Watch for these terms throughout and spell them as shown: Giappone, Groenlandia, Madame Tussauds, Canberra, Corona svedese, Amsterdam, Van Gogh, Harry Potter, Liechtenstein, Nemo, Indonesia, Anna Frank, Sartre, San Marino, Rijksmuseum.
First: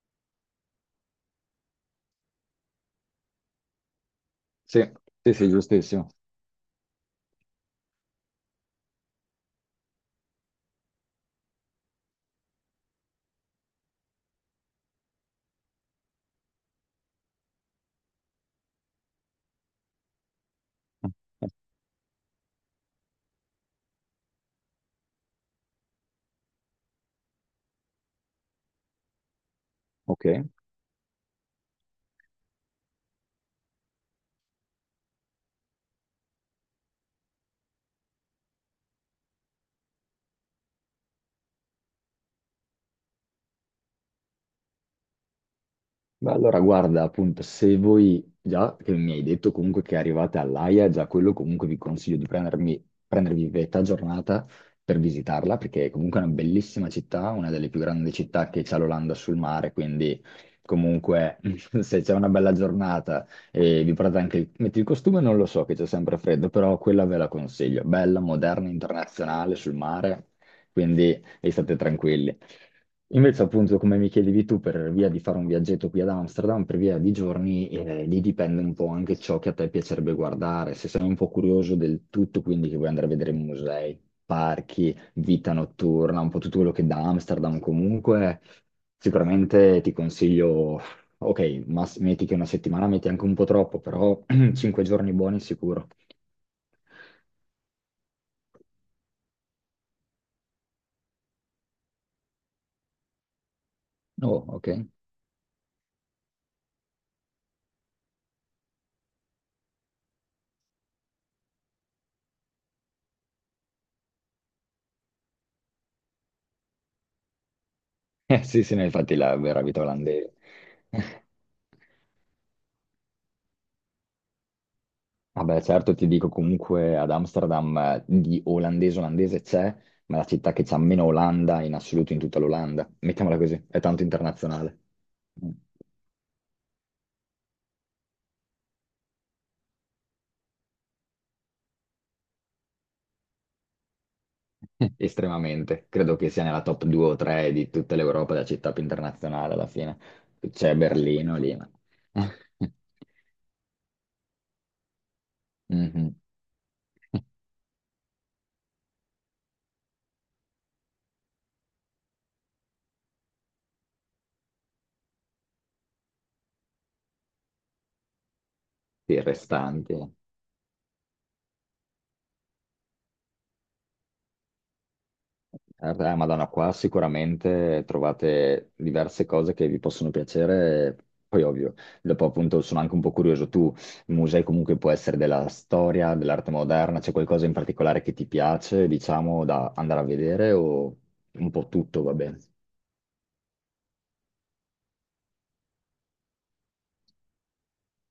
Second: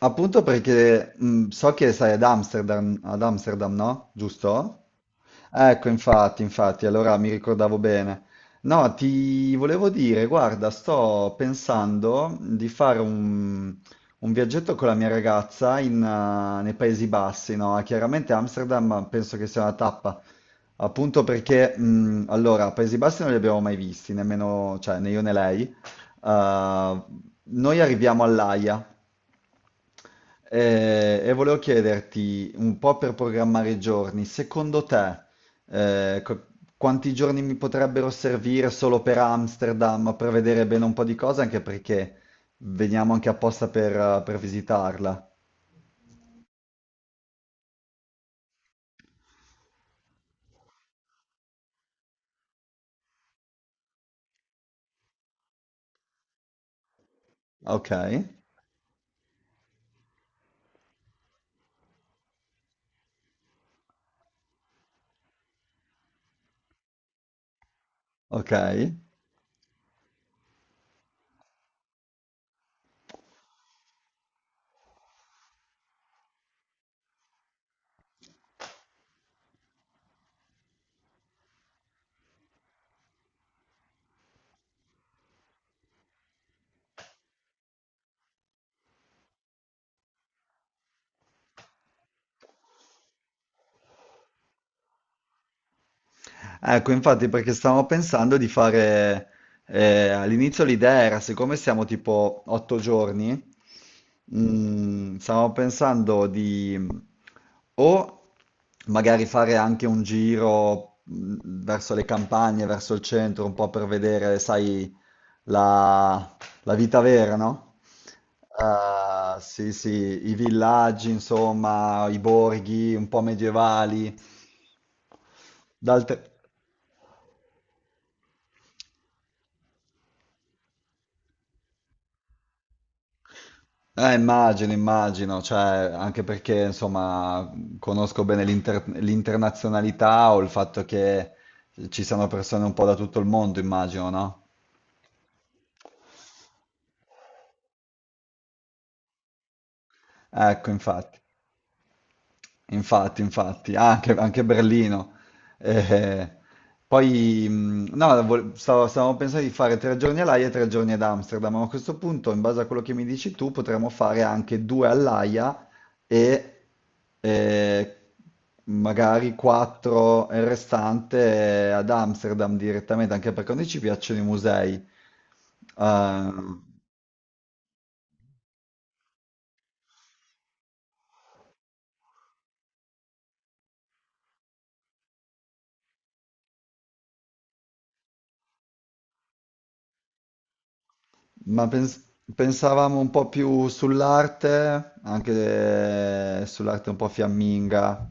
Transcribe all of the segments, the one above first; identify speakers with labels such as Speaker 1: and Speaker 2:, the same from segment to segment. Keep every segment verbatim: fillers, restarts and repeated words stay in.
Speaker 1: Appunto perché mh, so che sei ad Amsterdam, ad Amsterdam, no? Giusto?
Speaker 2: Sì, sì, sì,
Speaker 1: Ecco,
Speaker 2: giustissimo.
Speaker 1: infatti, infatti, allora mi ricordavo bene. No, ti volevo dire, guarda, sto pensando di fare un, un viaggetto con la mia ragazza in, eh, nei Paesi Bassi, no? Chiaramente Amsterdam penso che sia una tappa, appunto perché, mh, allora, Paesi Bassi non li abbiamo mai visti, nemmeno, cioè, né io né lei. Eh, Noi arriviamo all'Aia.
Speaker 2: Ok.
Speaker 1: Eh, e volevo chiederti un po' per programmare i giorni, secondo te, eh, co- quanti giorni mi potrebbero servire solo per Amsterdam per vedere bene un po' di cose, anche perché veniamo anche apposta per, eh, per visitarla.
Speaker 2: Beh, allora guarda, appunto, se voi già che mi hai detto comunque che arrivate all'Aia, già quello comunque vi consiglio di prendermi, prendervi metà giornata per visitarla, perché comunque è una bellissima città, una delle più
Speaker 1: Ok,
Speaker 2: grandi città che c'ha l'Olanda sul mare, quindi comunque se c'è una bella giornata e vi portate anche il, metti il costume, non lo so, che c'è sempre freddo, però quella ve la consiglio, bella,
Speaker 1: ok.
Speaker 2: moderna, internazionale sul mare, quindi e state tranquilli. Invece, appunto, come mi chiedevi tu, per via di fare un viaggetto qui ad Amsterdam, per via di giorni, eh, lì dipende un po' anche ciò che a te piacerebbe guardare. Se sei un po' curioso del tutto, quindi che vuoi andare a vedere musei, parchi, vita notturna, un po' tutto quello che da Amsterdam comunque, sicuramente ti consiglio, ok, ma s- metti che una settimana metti anche un po' troppo, però cinque giorni buoni sicuro.
Speaker 1: Ecco, infatti, perché stavamo pensando di fare, eh, all'inizio l'idea era, siccome siamo tipo otto giorni,
Speaker 2: Oh, ok.
Speaker 1: mm, stavamo pensando di mm, o magari fare anche un giro mm, verso le campagne, verso il centro, un po' per vedere, sai, la, la vita vera, no?
Speaker 2: Eh, sì, sì, no, infatti la
Speaker 1: Eh,
Speaker 2: vera
Speaker 1: sì,
Speaker 2: vita
Speaker 1: sì, i
Speaker 2: olandese.
Speaker 1: villaggi, insomma, i borghi un po' medievali.
Speaker 2: Vabbè, certo, ti
Speaker 1: D'altre
Speaker 2: dico, comunque ad Amsterdam eh, di olandese olandese c'è, ma la città che c'ha meno Olanda in assoluto in tutta l'Olanda. Mettiamola così, è tanto
Speaker 1: Eh, immagino,
Speaker 2: internazionale.
Speaker 1: immagino,
Speaker 2: Mm.
Speaker 1: cioè, anche perché insomma conosco bene l'inter- l'internazionalità o il fatto che ci siano persone un po' da tutto il mondo, immagino, no?
Speaker 2: Estremamente. Credo che sia nella top due o tre di tutta l'Europa, la città più internazionale alla fine.
Speaker 1: Ecco,
Speaker 2: C'è
Speaker 1: infatti.
Speaker 2: Berlino lì, ma...
Speaker 1: Infatti, infatti, ah, anche, anche Berlino.
Speaker 2: Mhm.
Speaker 1: Eh, Poi, mh, no, vol- stavo- stavamo pensando di fare tre giorni all'Aia e tre giorni ad Amsterdam, ma a questo punto, in base a quello che mi dici tu, potremmo fare anche due all'Aia e eh,
Speaker 2: I
Speaker 1: magari
Speaker 2: restanti.
Speaker 1: quattro il restante ad Amsterdam direttamente, anche perché a noi ci piacciono i musei.
Speaker 2: Certo, eh, Madonna,
Speaker 1: ehm,
Speaker 2: qua sicuramente trovate diverse cose che vi possono piacere, poi ovvio, dopo appunto sono anche un po' curioso, tu, il museo comunque può essere della storia, dell'arte moderna, c'è qualcosa in particolare che ti piace, diciamo, da andare a vedere o un
Speaker 1: Ma
Speaker 2: po'
Speaker 1: pens-
Speaker 2: tutto va bene?
Speaker 1: pensavamo un po' più sull'arte, anche eh, sull'arte un po' fiamminga,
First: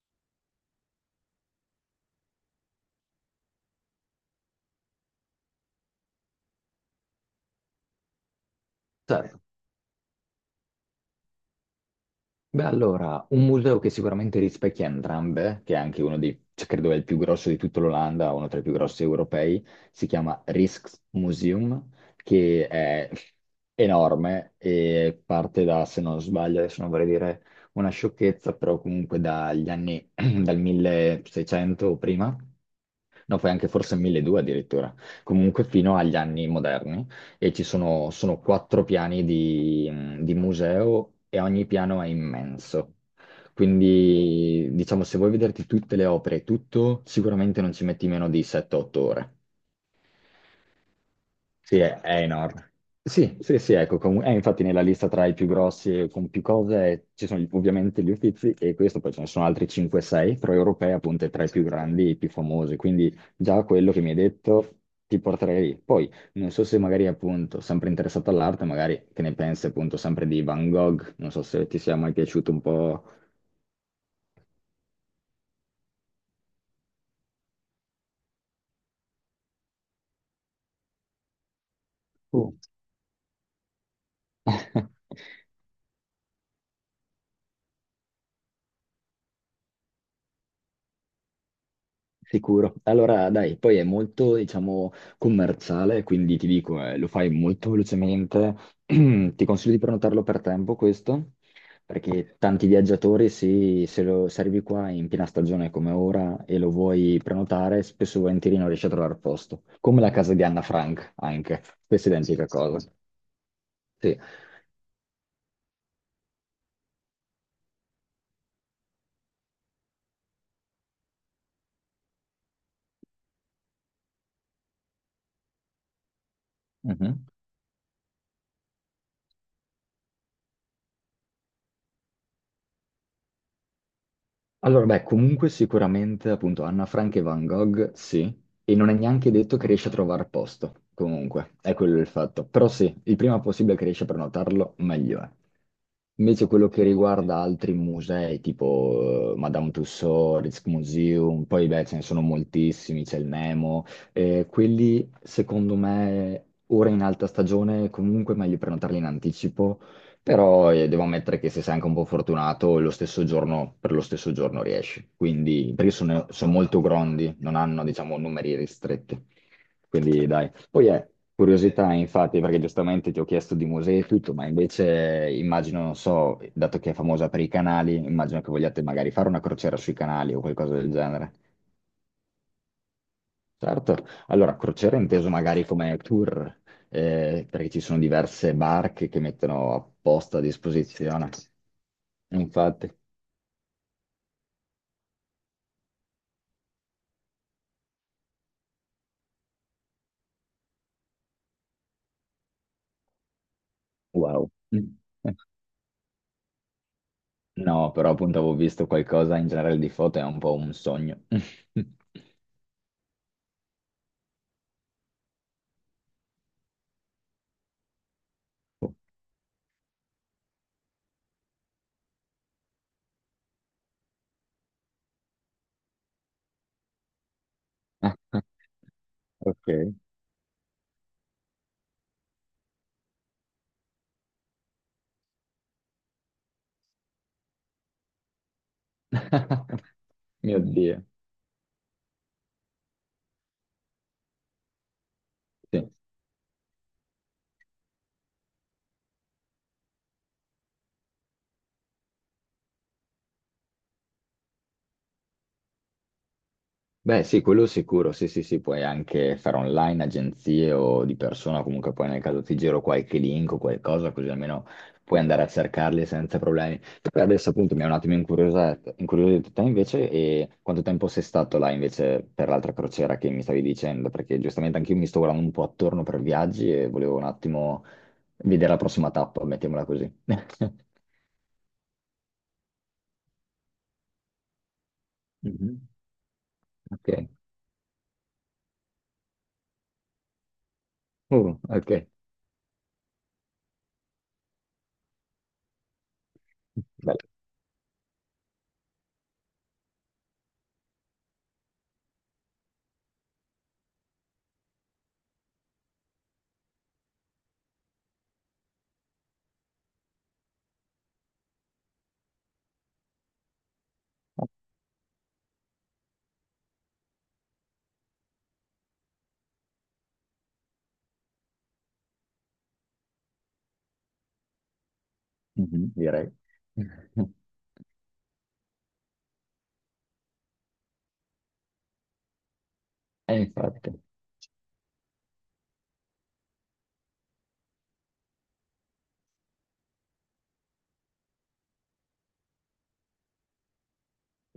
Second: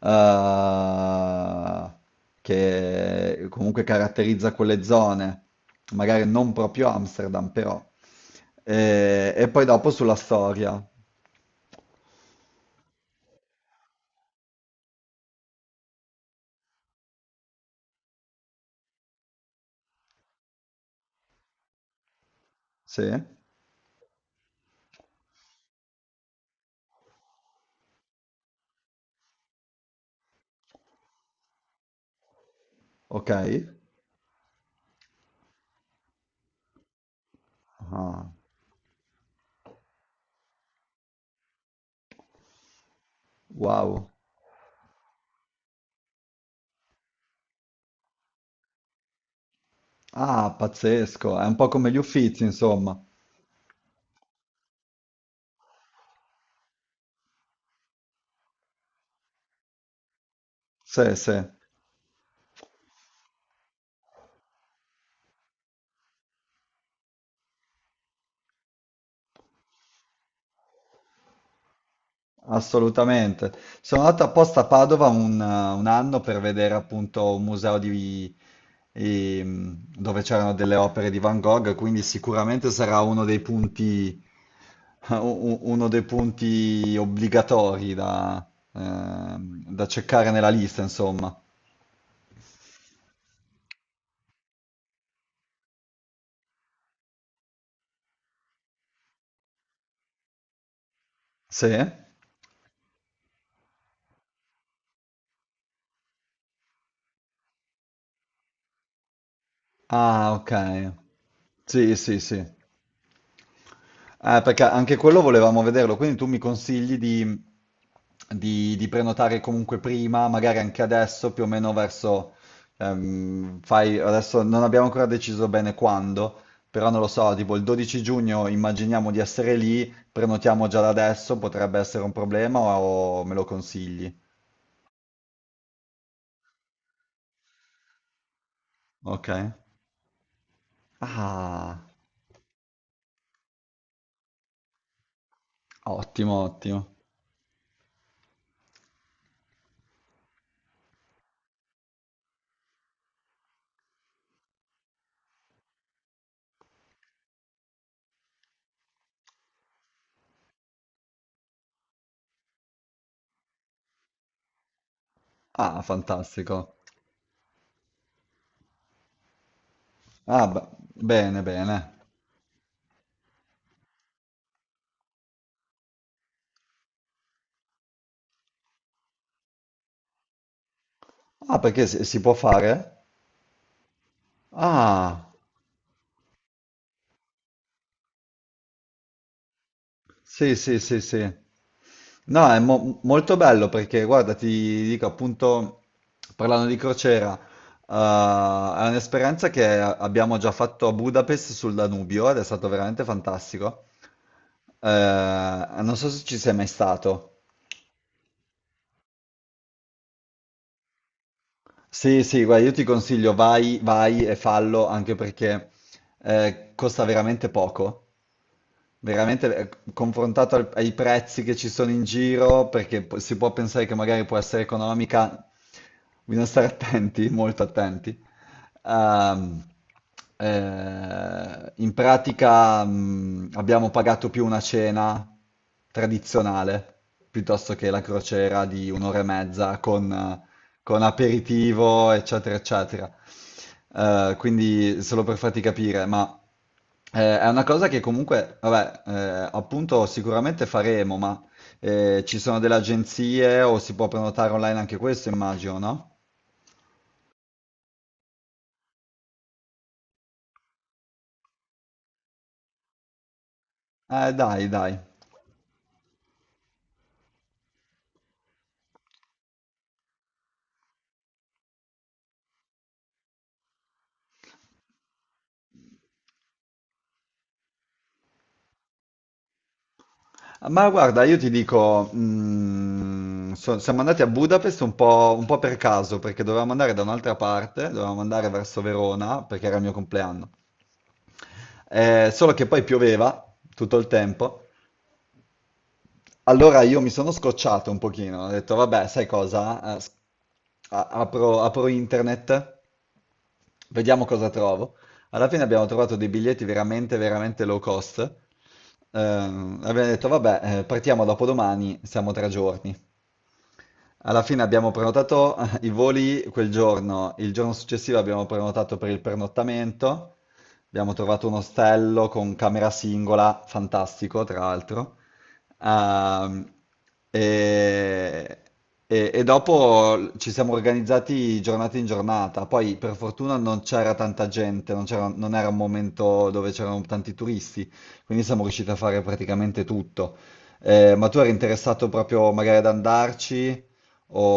Speaker 1: eh, che comunque caratterizza quelle zone, magari non proprio Amsterdam, però. E,
Speaker 2: Certo.
Speaker 1: e poi dopo sulla storia.
Speaker 2: Beh, allora, un museo che sicuramente rispecchia entrambe, che è anche uno dei, cioè, credo è il più grosso di tutta l'Olanda, uno tra i più grossi europei, si chiama Rijksmuseum, che
Speaker 1: Sì,
Speaker 2: è enorme e parte da, se non sbaglio, adesso non vorrei dire una sciocchezza, però comunque dagli anni, dal milleseicento o prima,
Speaker 1: ok.
Speaker 2: no, poi anche forse milleduecento addirittura, comunque fino agli anni moderni, e ci sono,
Speaker 1: Ah,
Speaker 2: sono quattro piani di, di museo e ogni piano è immenso.
Speaker 1: wow.
Speaker 2: Quindi, diciamo, se vuoi vederti tutte le opere e tutto, sicuramente non ci metti meno di sette o otto ore.
Speaker 1: Ah, pazzesco, è un po'
Speaker 2: Sì,
Speaker 1: come gli
Speaker 2: è, è
Speaker 1: Uffizi,
Speaker 2: enorme.
Speaker 1: insomma.
Speaker 2: Sì, sì, sì, ecco, com- è infatti nella lista tra i più grossi e con più cose eh, ci sono ovviamente gli Uffizi e questo, poi ce ne sono altri cinque sei, però Europea
Speaker 1: Sì,
Speaker 2: appunto è
Speaker 1: sì.
Speaker 2: tra i più grandi e i più famosi, quindi già quello che mi hai detto, ti porterei lì. Poi non so se magari appunto, sempre interessato all'arte, magari che ne pensi appunto sempre di Van Gogh, non so se ti sia mai piaciuto un po'.
Speaker 1: Assolutamente. Sono andato apposta a Padova un, un anno per vedere appunto un museo di- ehm, dove c'erano delle opere di Van Gogh, quindi
Speaker 2: Oh.
Speaker 1: sicuramente sarà uno dei punti, u- uno dei punti obbligatori da, ehm, da cercare nella lista, insomma.
Speaker 2: Sicuro. Allora, dai, poi è molto, diciamo, commerciale, quindi ti dico, eh, lo fai molto velocemente. Ti consiglio di prenotarlo per tempo, questo,
Speaker 1: Sì?
Speaker 2: perché tanti viaggiatori, sì, se, lo, se arrivi qua in piena stagione come ora e lo vuoi prenotare, spesso e volentieri non riesci a trovare posto. Come la
Speaker 1: Ah,
Speaker 2: casa di Anna
Speaker 1: ok.
Speaker 2: Frank, anche.
Speaker 1: Sì,
Speaker 2: Stessa
Speaker 1: sì, sì.
Speaker 2: identica cosa. Sì.
Speaker 1: Eh, perché anche quello volevamo vederlo, quindi tu mi consigli di, di- di prenotare comunque prima, magari anche adesso, più o meno verso, ehm, fai, adesso non abbiamo ancora deciso bene quando, però non lo
Speaker 2: Mhm.
Speaker 1: so, tipo il 12 giugno immaginiamo di essere lì, prenotiamo già da adesso, potrebbe essere un problema o me lo consigli?
Speaker 2: Allora, beh, comunque sicuramente appunto Anna Frank e Van Gogh, sì, e non è
Speaker 1: Ok.
Speaker 2: neanche detto che riesci a trovare posto, comunque, è
Speaker 1: Ah,
Speaker 2: quello il fatto. Però sì, il prima possibile che riesci a prenotarlo, meglio è.
Speaker 1: ottimo,
Speaker 2: Invece quello che
Speaker 1: ottimo.
Speaker 2: riguarda altri musei, tipo eh, Madame Tussauds, Rijksmuseum, poi beh, ce ne sono moltissimi, c'è il Nemo, eh, quelli secondo me ora in alta stagione comunque è meglio prenotarli in anticipo, però eh, devo ammettere che se sei anche un po' fortunato, lo stesso giorno, per lo stesso giorno riesci. Quindi,
Speaker 1: Ah,
Speaker 2: perché sono, sono
Speaker 1: fantastico.
Speaker 2: molto grondi, non hanno, diciamo, numeri ristretti. Quindi,
Speaker 1: Ah,
Speaker 2: dai.
Speaker 1: beh,
Speaker 2: Poi è
Speaker 1: bene, bene.
Speaker 2: curiosità, infatti, perché giustamente ti ho chiesto di musei e tutto, ma invece eh, immagino, non so, dato che è famosa per i canali, immagino che vogliate magari fare una crociera sui canali o qualcosa del genere.
Speaker 1: Ah, perché si, si può fare?
Speaker 2: Certo, allora crociera inteso
Speaker 1: Ah.
Speaker 2: magari come tour, eh, perché ci sono diverse barche che mettono apposta a
Speaker 1: Sì, sì, sì,
Speaker 2: disposizione.
Speaker 1: sì. No, è
Speaker 2: Infatti,
Speaker 1: mo- molto bello perché, guarda, ti dico appunto, parlando di crociera, eh, è un'esperienza che abbiamo già fatto a Budapest sul Danubio ed è stato veramente fantastico.
Speaker 2: wow.
Speaker 1: Eh, non so se ci sei mai stato.
Speaker 2: No, però appunto avevo visto qualcosa in generale di foto, è un po' un sogno.
Speaker 1: Sì, sì, guarda, io ti consiglio, vai, vai e fallo anche perché eh, costa veramente poco. Veramente eh, confrontato al- ai prezzi che ci sono in giro, perché po- si può pensare che magari può essere economica, bisogna stare attenti, molto attenti. Ehm,
Speaker 2: Ok.
Speaker 1: eh, In pratica, mh, abbiamo pagato più una cena tradizionale piuttosto che la crociera di un'ora e mezza con, eh,
Speaker 2: Mio
Speaker 1: con
Speaker 2: Dio.
Speaker 1: aperitivo, eccetera, eccetera. Eh, quindi, solo per farti
Speaker 2: Sì.
Speaker 1: capire, ma. Eh, è una cosa che comunque, vabbè, eh, appunto sicuramente faremo, ma eh, ci sono delle agenzie o si può prenotare online anche questo, immagino, no?
Speaker 2: Beh, sì, quello sicuro, sì, sì, sì, puoi anche fare online, agenzie o di persona, comunque poi nel caso ti giro qualche link o qualcosa, così
Speaker 1: Eh,
Speaker 2: almeno
Speaker 1: dai, dai.
Speaker 2: puoi andare a cercarli senza problemi. Per adesso appunto mi è un attimo incuriosito, incuriosito te invece, e quanto tempo sei stato là invece per l'altra crociera che mi stavi dicendo? Perché giustamente anch'io mi sto guardando un po' attorno per viaggi e volevo un attimo vedere la prossima tappa, mettiamola così.
Speaker 1: Ma guarda, io ti dico, mm, so- siamo andati a Budapest un po', un po' per
Speaker 2: Mhm.
Speaker 1: caso, perché dovevamo andare da
Speaker 2: Ok.
Speaker 1: un'altra parte, dovevamo andare verso Verona, perché era il mio compleanno.
Speaker 2: Uh, ok,
Speaker 1: Eh, solo che poi pioveva tutto il tempo. Allora io mi
Speaker 2: bello.
Speaker 1: sono scocciato un pochino, ho detto vabbè, sai cosa? Eh, s- a- apro, apro internet, vediamo cosa trovo. Alla fine abbiamo trovato dei biglietti veramente, veramente low cost. Ehm, abbiamo detto vabbè, eh, partiamo dopodomani, siamo tre giorni. Alla fine abbiamo prenotato i voli quel giorno, il giorno successivo abbiamo prenotato per il pernottamento, abbiamo trovato un ostello con camera singola, fantastico tra l'altro.
Speaker 2: Mhm, direi.
Speaker 1: Ehm, e, e- e dopo ci siamo organizzati giornata in giornata, poi per
Speaker 2: Eh,
Speaker 1: fortuna non
Speaker 2: infatti.
Speaker 1: c'era tanta gente, non c'era- non era un momento dove c'erano tanti turisti, quindi siamo riusciti a fare praticamente tutto. Eh, ma tu eri interessato proprio magari ad andarci?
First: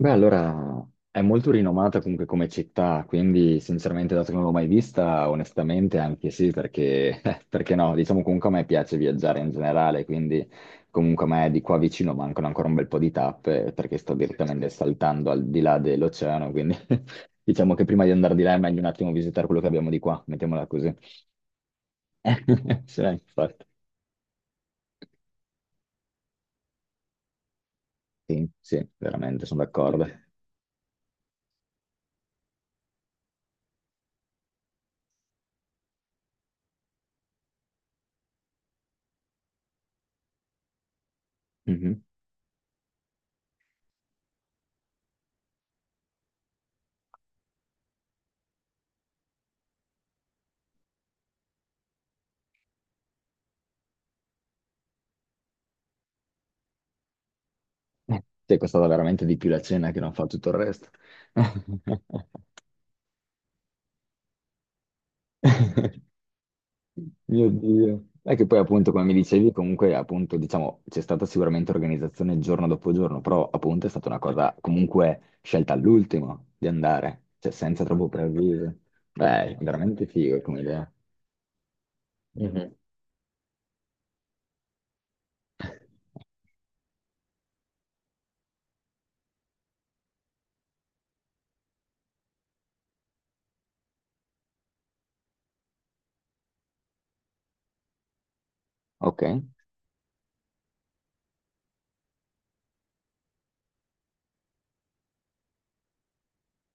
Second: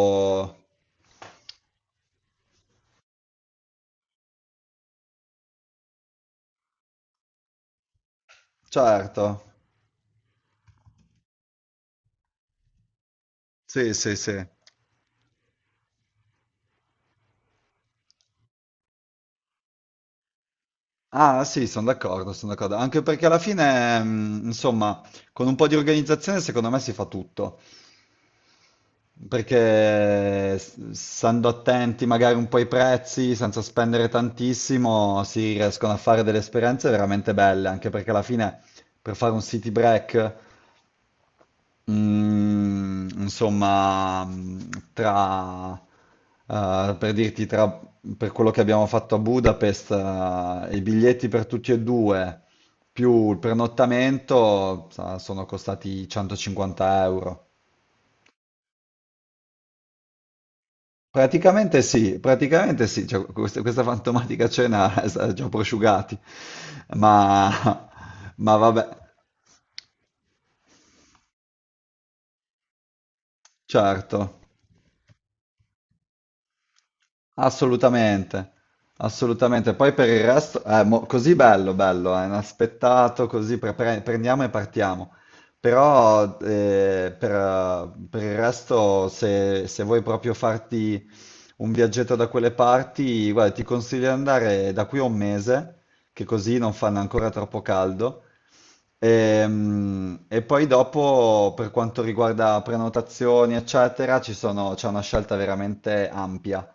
Speaker 2: Beh, allora è molto rinomata comunque come città, quindi sinceramente, dato che non l'ho mai vista, onestamente anche sì, perché, perché no, diciamo comunque a me piace
Speaker 1: Certo,
Speaker 2: viaggiare in generale, quindi comunque a me di qua vicino mancano ancora un bel po' di tappe,
Speaker 1: sì,
Speaker 2: perché sto,
Speaker 1: sì,
Speaker 2: sì, sì,
Speaker 1: sì.
Speaker 2: direttamente saltando al di là dell'oceano, quindi diciamo che prima di andare di là è meglio un attimo visitare quello che abbiamo di qua, mettiamola così.
Speaker 1: Ah, sì, sono d'accordo, sono d'accordo. Anche
Speaker 2: Sì,
Speaker 1: perché alla
Speaker 2: infatti.
Speaker 1: fine, mh, insomma, con un po' di organizzazione secondo me si fa tutto.
Speaker 2: Sì, sì, veramente, sono d'accordo.
Speaker 1: Perché s- stando attenti magari un po' ai prezzi, senza spendere tantissimo, si riescono a fare delle esperienze veramente belle. Anche perché alla fine, per fare un city break,
Speaker 2: Mhm.
Speaker 1: Mm, insomma, mm, tra, eh, per dirti, tra, per quello che abbiamo fatto a Budapest, eh, i biglietti per tutti e due, più il pernottamento, sa- sono costati centocinquanta euro.
Speaker 2: Ti è costata veramente di più la cena che non fa tutto il resto.
Speaker 1: Praticamente sì, praticamente sì, cioè, questa, questa fantomatica cena è stata già prosciugati,
Speaker 2: Mio
Speaker 1: ma,
Speaker 2: Dio. E che
Speaker 1: ma
Speaker 2: poi
Speaker 1: vabbè,
Speaker 2: appunto, come mi dicevi, comunque appunto, diciamo, c'è stata sicuramente organizzazione giorno dopo giorno, però appunto è stata una
Speaker 1: certo.
Speaker 2: cosa comunque scelta all'ultimo di andare, cioè senza troppo
Speaker 1: Assolutamente,
Speaker 2: preavviso. Beh, è
Speaker 1: assolutamente. Poi
Speaker 2: veramente
Speaker 1: per il
Speaker 2: figo come
Speaker 1: resto è
Speaker 2: idea.
Speaker 1: così bello, bello, è
Speaker 2: Mhm.
Speaker 1: inaspettato, così pre- pre- prendiamo e partiamo. Però eh, per, eh, per il resto, se, se vuoi proprio farti un viaggetto da quelle parti, guarda, ti consiglio di andare da qui a un mese, che così non fanno ancora troppo caldo.
Speaker 2: Ok.
Speaker 1: Ehm, E poi dopo, per quanto riguarda prenotazioni, eccetera, ci sono- c'è una scelta veramente ampia.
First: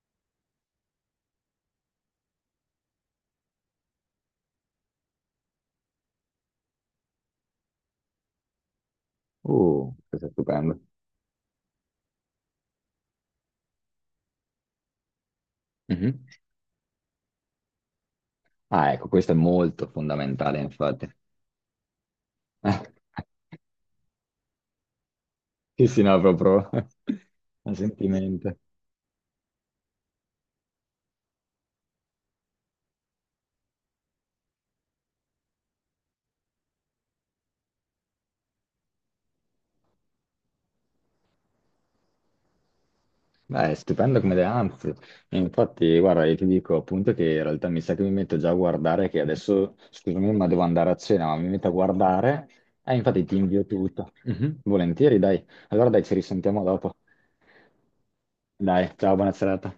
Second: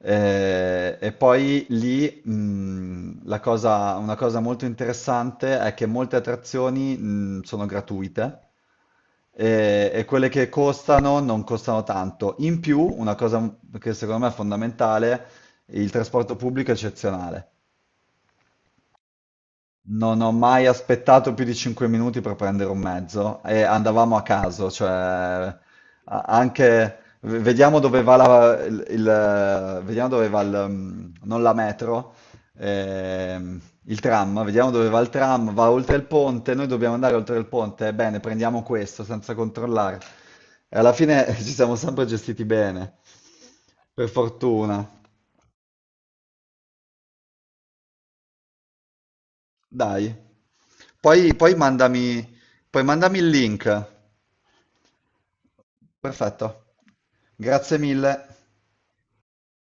Speaker 1: Eh, e poi lì, mh, la cosa- una cosa molto interessante è che molte attrazioni, mh, sono gratuite e,
Speaker 2: Uh,
Speaker 1: e
Speaker 2: questo
Speaker 1: quelle
Speaker 2: è
Speaker 1: che
Speaker 2: stupendo.
Speaker 1: costano non costano tanto. In più, una cosa che secondo me è fondamentale, il
Speaker 2: Mhm.
Speaker 1: trasporto pubblico è eccezionale.
Speaker 2: Ah, ecco, questo è molto
Speaker 1: Non ho
Speaker 2: fondamentale,
Speaker 1: mai
Speaker 2: infatti.
Speaker 1: aspettato più di 5 minuti per prendere un mezzo e andavamo a caso, cioè a-
Speaker 2: Sì, sì, no, proprio
Speaker 1: anche v-
Speaker 2: a
Speaker 1: vediamo dove va
Speaker 2: sentimento.
Speaker 1: la, il, il- vediamo dove va il, mm, non la metro, ehm, il tram, vediamo dove va il tram, va oltre il ponte, noi dobbiamo andare oltre il ponte, e bene, prendiamo questo senza controllare. E alla fine ci siamo sempre gestiti bene,
Speaker 2: Beh, è
Speaker 1: per
Speaker 2: stupendo come idea,
Speaker 1: fortuna.
Speaker 2: anzi, infatti, guarda, io ti dico appunto che in realtà mi sa che mi metto già a guardare, che adesso,
Speaker 1: Dai.
Speaker 2: scusami, ma devo andare a cena,
Speaker 1: Poi,
Speaker 2: ma mi
Speaker 1: poi
Speaker 2: metto a
Speaker 1: mandami,
Speaker 2: guardare,
Speaker 1: poi
Speaker 2: e
Speaker 1: mandami
Speaker 2: infatti
Speaker 1: il
Speaker 2: ti invio
Speaker 1: link.
Speaker 2: tutto. Mhm, volentieri, dai. Allora dai, ci risentiamo
Speaker 1: Perfetto,
Speaker 2: dopo.
Speaker 1: grazie mille.
Speaker 2: Dai, ciao, buona serata.